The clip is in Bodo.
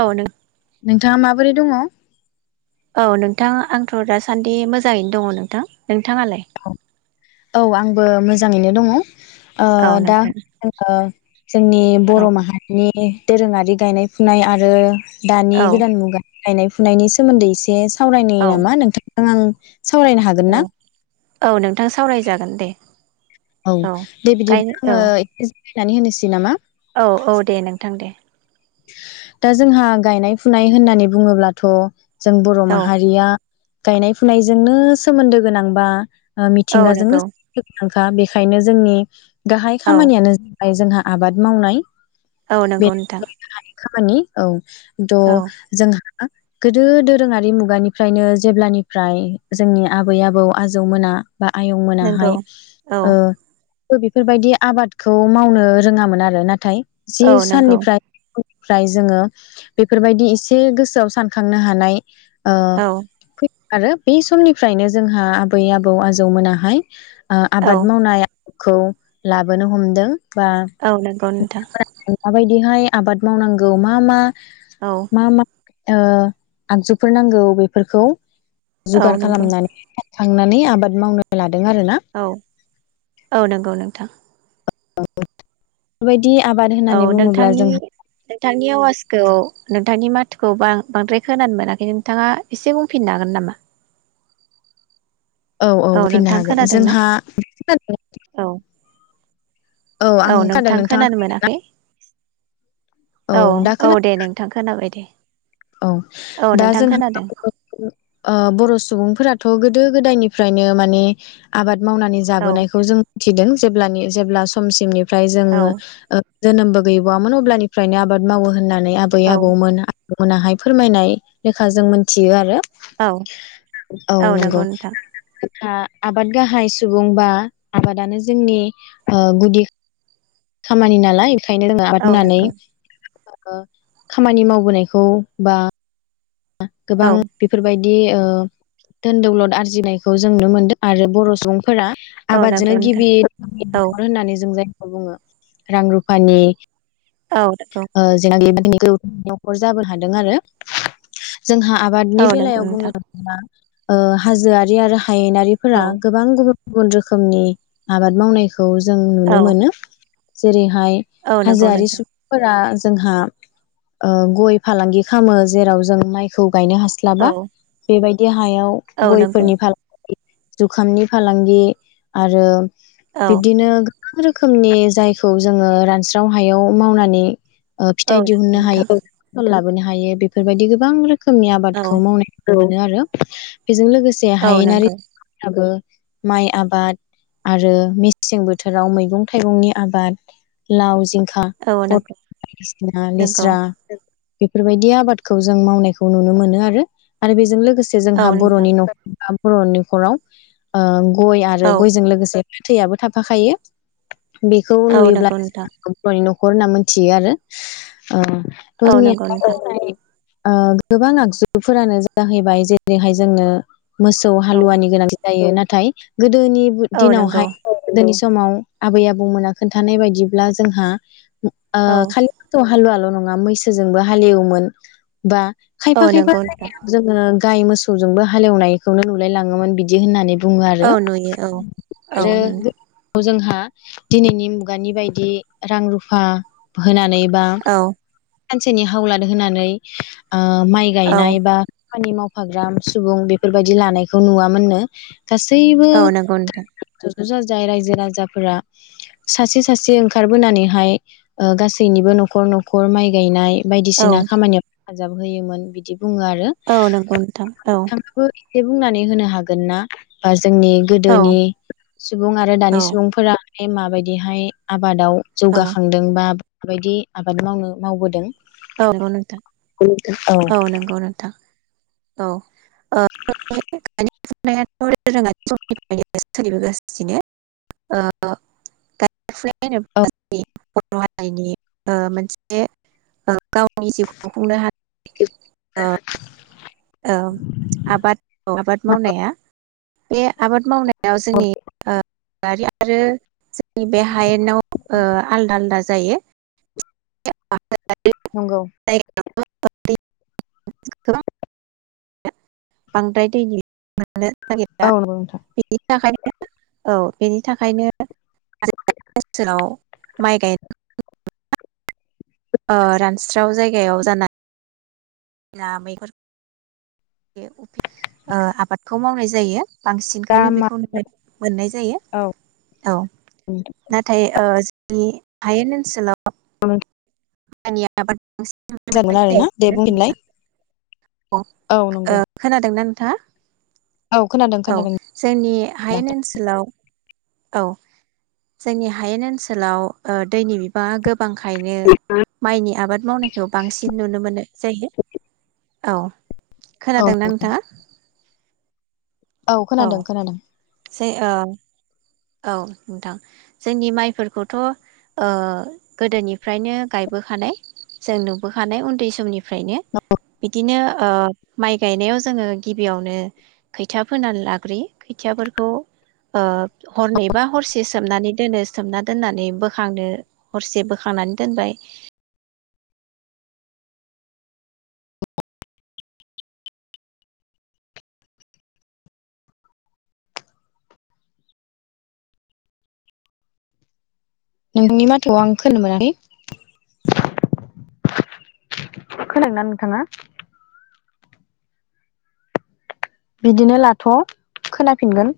औ नों नोंथाङा माबोरै दङ? औ नोंथां आंथ' दासान्दि मोजाङैनो दङ नोंथां नों औ आंबो मोज मोजाङैनो दङ। ओ औ दा नोंथां जोङो जोंनि औ बर' माहारिनि दोरोङारि गायनाय फुनाय आरो दानि औ गोदान मुगा गायनाय फुनायनि सोमोन्दै एसे सावरायनाय औ नामा नोंथां? ओं आं सावरायनो हागोन ना? औ औ नोंथां सावरायजागोन दे औ दे गायनो बिदिब्ला आङो नानै होननोसै नामा? औ औ दे नोंथां दे दा जोंहा गायनाय फुनाय होननानै बुङोब्लाथ' जों बर' औ माहारिया गायनाय फुनायजोंनो सोमोन्दो गोनांबा ओ औ मिथिंगाजोंनो नंगौ दा बेखायनो जोंनि गाहाय औ खामानियानो ज बाय जोंहा आबाद मावनाय औ नंगौ नोंथां हानि खामानि औ द' औ जोंहा गोदो दोरोङारि मुगानिफ्रायनो जेब्लानिफ्राय जोंनि आबै आबौ आजौ मोना बा नंगौ आयंमोनाहाय औ ओ बिफोरबायदि आबादखौ मावनो रोङामोन आरो नाथाय औ जि नंगौ साननिफ्राय निफ्राय जोङो बेफोरबायदि इसे गोसोआव सानखांनो हानाय औ आरो बे समनिफ्रायनो जोंहा आबै आबौ आजौ मोनाहाय ओ औ आबाद मावनाया खौ लाबोनो हमदों बा औ नंगौ नोंथां [unintelligible] माबाय बिहाय आबाद मावनांगौ मा मा औ मा मा ओ आगजुफोर नांगौ बेफोरखौ औ जुगार नंगौ खालामनानै थांनानै आबाद मावनो लाद औ औ नोंगौ नोंथां [unintelligible] औ होननानै बुङोब्ला नोंथांनि जोंहा नोंथांनि आवाजखौ नों नोंथांनि माथोखौ बां-बांद्राय खोनानो मोनाखै नोंथाङा इसे बुंफिननो हागोन नामा? औ बुंफिननो नोंथां हागोन खोनादोंना जोंहा औ औ आं खोनादों नोंथां नोंथाङा खोनानो मोनाखै औ दा औ खोना दे नोंथां खोनाबाय दे औ औ दा नोंथां जोंहा खोनादों [unintelligible] ओ बर' सुबुंफोराथ' थ' गोदो गोदायनिफ्रायनो माने आबाद मावनानै औ जाबोनायखौ जों मिथिदों जेब्लानि जेब्ला समसिमनि ओमफ्राय जोङो औ ओ जोनोमबो गैबावोन अब्लानिफ्रायनो आबाद मावो होननानै नानै आबै औ आबौमोन हा मोनाहाय फोरमायनाय लेखा जों मोनथियो आरो औ औ नंगौ नोंथां आ आबाद गाहाय सुबुं बा आबादानो जोंनि ओ गुदि खामानि नालाय ओंखायनो जोङो आबाद औ मावनानै नंगौ ओ खामानि मावबोनायखौ बा [unintelligible] गोबां औ बेफोरबायदि दि ओ धोनदौलद आरजिनायखौ जों नुनो मोनदों आरो बर' सुबुं फोर औ नंगौ आबादजोंनो नोंथां गिबि औ [unintelligible] जों जायो। बुङो रां रुफानि औ नंगौ ओ [unintelligible] [unintelligible] न'खर जाबो हादों आरो जोंहा आबादनि औ नंगौ बेलायाव बुंनो नोंथां थाङोबा ओ हाजोआरि आरो हायेनारिफोरा औ गोबां गुबुन गुबुन रोखोमनि आबाद मावनायखौ खौ जों नुनो औ मोनो। जेरै हाय औ नंगौ हाजोआरि नोंथां सुबुंफोरा जोंहा ओ गय फालांगि खालामो जेराव जों मायखौ गायनो हास्लाबा औ बेबायदि हायाव औ नंगौ गयफोरनि फालांगि जुखामनि फालांगि आरो औ बिदिनो गोबां रोखोमनि जायखौ जोङो रानस्राव हायाव मावनानै ओ औ फिथाइ नंगौ दिहुननो नोंथां हायो। हुननो हायो बेफोरबायदि गोबां रो खोमनि औ आबादखौ मावनायगौ नो आरो बेजों लोगोसे औ नंगौ हायेनारिफोराबो माइ आबाद आरो मेसें बोथोराव मैगं-थाइगंनि आबाद लाव जिं खा औ फथ नंगौ बायदिसिना नंगौ लेस्रा बेफोरबायदि आबादखौ जों मावनायखौ नुनो मोन आरो आरो बेजों लोगोसे औ जोंहा नोंथां बर'नि न'खर बा बर'नि न'खराव ओ, गय आरो औ गयजों लोगोसे फाथैयाबो थाफाखायो बेखौ औ नुयोब्ला नंगौ नोंथां बर'नि न' न'खर होनना मोनथियो आरो औ नंगौ नोंथां [unintelligible] ओ गोबां आगजुफोरानो जाहैबाय जेरैहाय जोङो, मोसौ औ हालुवानि गोनांथि जायो नाथ नाथाय गोद गोदोनि औ नंगौ दिनावहाय समाव आबै आबौमोना खोन्थानाय बायदिब्ला जोंहा ओ औ खालि मोस हालुआल' दं। मा मैसोजोंबो हालेवहोमोन। बा। खायफा औ खायफा नंगौ नोंथां जायगायाव जोङो गाय मोसौजोंबो हालेवनायखौनो नुलाय लाङोमोन बिदि होननानै। बुङो औ आरो नुयो औ औ नों ओ जोंहा दिनैनि मुगानि बायदि रां रुफा होनानै बा औ सानसिनि हावलाद होनानै [unintelligible] ओ माइ औ गायनाय बा खामानि मावफाग्रा सुबुं बेफोरबायदि लानायखौ नुवामोननो। गासैबो। औ नंगौ नोंथां ज'ज जाजाय रायजो राजाफोरा सासे सासे ओंखारबोनानैहाय ओ गासैनिबो न'खर न'खर माइ गायनाय औ बायदिसिना खामानियाव हेफाजाब होयोमोन बिदि। बुङो आरो औ नंगौ नोंथां औ बिथांखो बुंनानै होनो हागोन ना बा जोंनि औ गोदोनि सुबुं आरो दानि औ सुबुंफोरा बे माबायदिहाय आबादाव औ जौगाखांदोंबा माबायदि आबाद मावनो मावबोदों? औ। औ औ नंगौ नोंथां। औ। [unintelligible] [unintelligible] [unintelligible] [unintelligible] गावनि जिउखौ खुंनो हानाय ओ ओ आबाद औ आबाद मावनाया। बे आबाद मावनाय याव जोंनि ओ बारि आरो जोंनि बे हायेनाव ओ आलदा आलदा जायो [unintelligible] नंगौ [unintelligible] [unintelligible] औ नंगौ नोंथां बिनि थाखायनो औ बेनि थाखायनो [unintelligible] बोसोराव माइ गाय ओ रानस्राव जायगायाव जानाय ना मैफोर यो ओ आबादखौ मावनाय जायो। दा बांसिनखौनो मा बेखौ नुनाय मोननाय जायो औ औ नाथाय ओ बे हायेन ओनसोलाव [inaudible] मायनि आबाद बांसिन मोजांमोन आरोना दे बुंफिनलाय। अ औ नंगौ ओ खोनादों ना नों थाङा औ खोनादों औ खोनादों जोंनि दा हायेन ओनसोलाव औ जोंनि हायेन ओनसोलाव ओ दैनि बिबाङा गोब गोबांखायनो माइनि आबाद मावनायखौ बांसिन नुनो मोनो जायो। औ औ खोनादोंना नोंथाङा? औ खोनादों खोनादों ओइ ओ औ नोंथां जोंनि माइफोरखौथ' ओ गोदोनिफ्रायनो गायबोखानाय जों नुबोखानाय उन्दै समनि फ्रायनो बिदिनो ओ माइ गायनायाव जोङो गिबियावनो खैथा फोनानै लाग्रोयो खोथियाफोरखौ ओ हरनै बा हरसे सोमनानै दोनो सोमना दोननानै बोखांनो हरसे बोखांनानै दोनबाय। नोंनि माथोआव आं खोनानानै [inaudible] खोनादों ना नोंथाङा? बिदिनो लाथ' खोनाफिनगोन।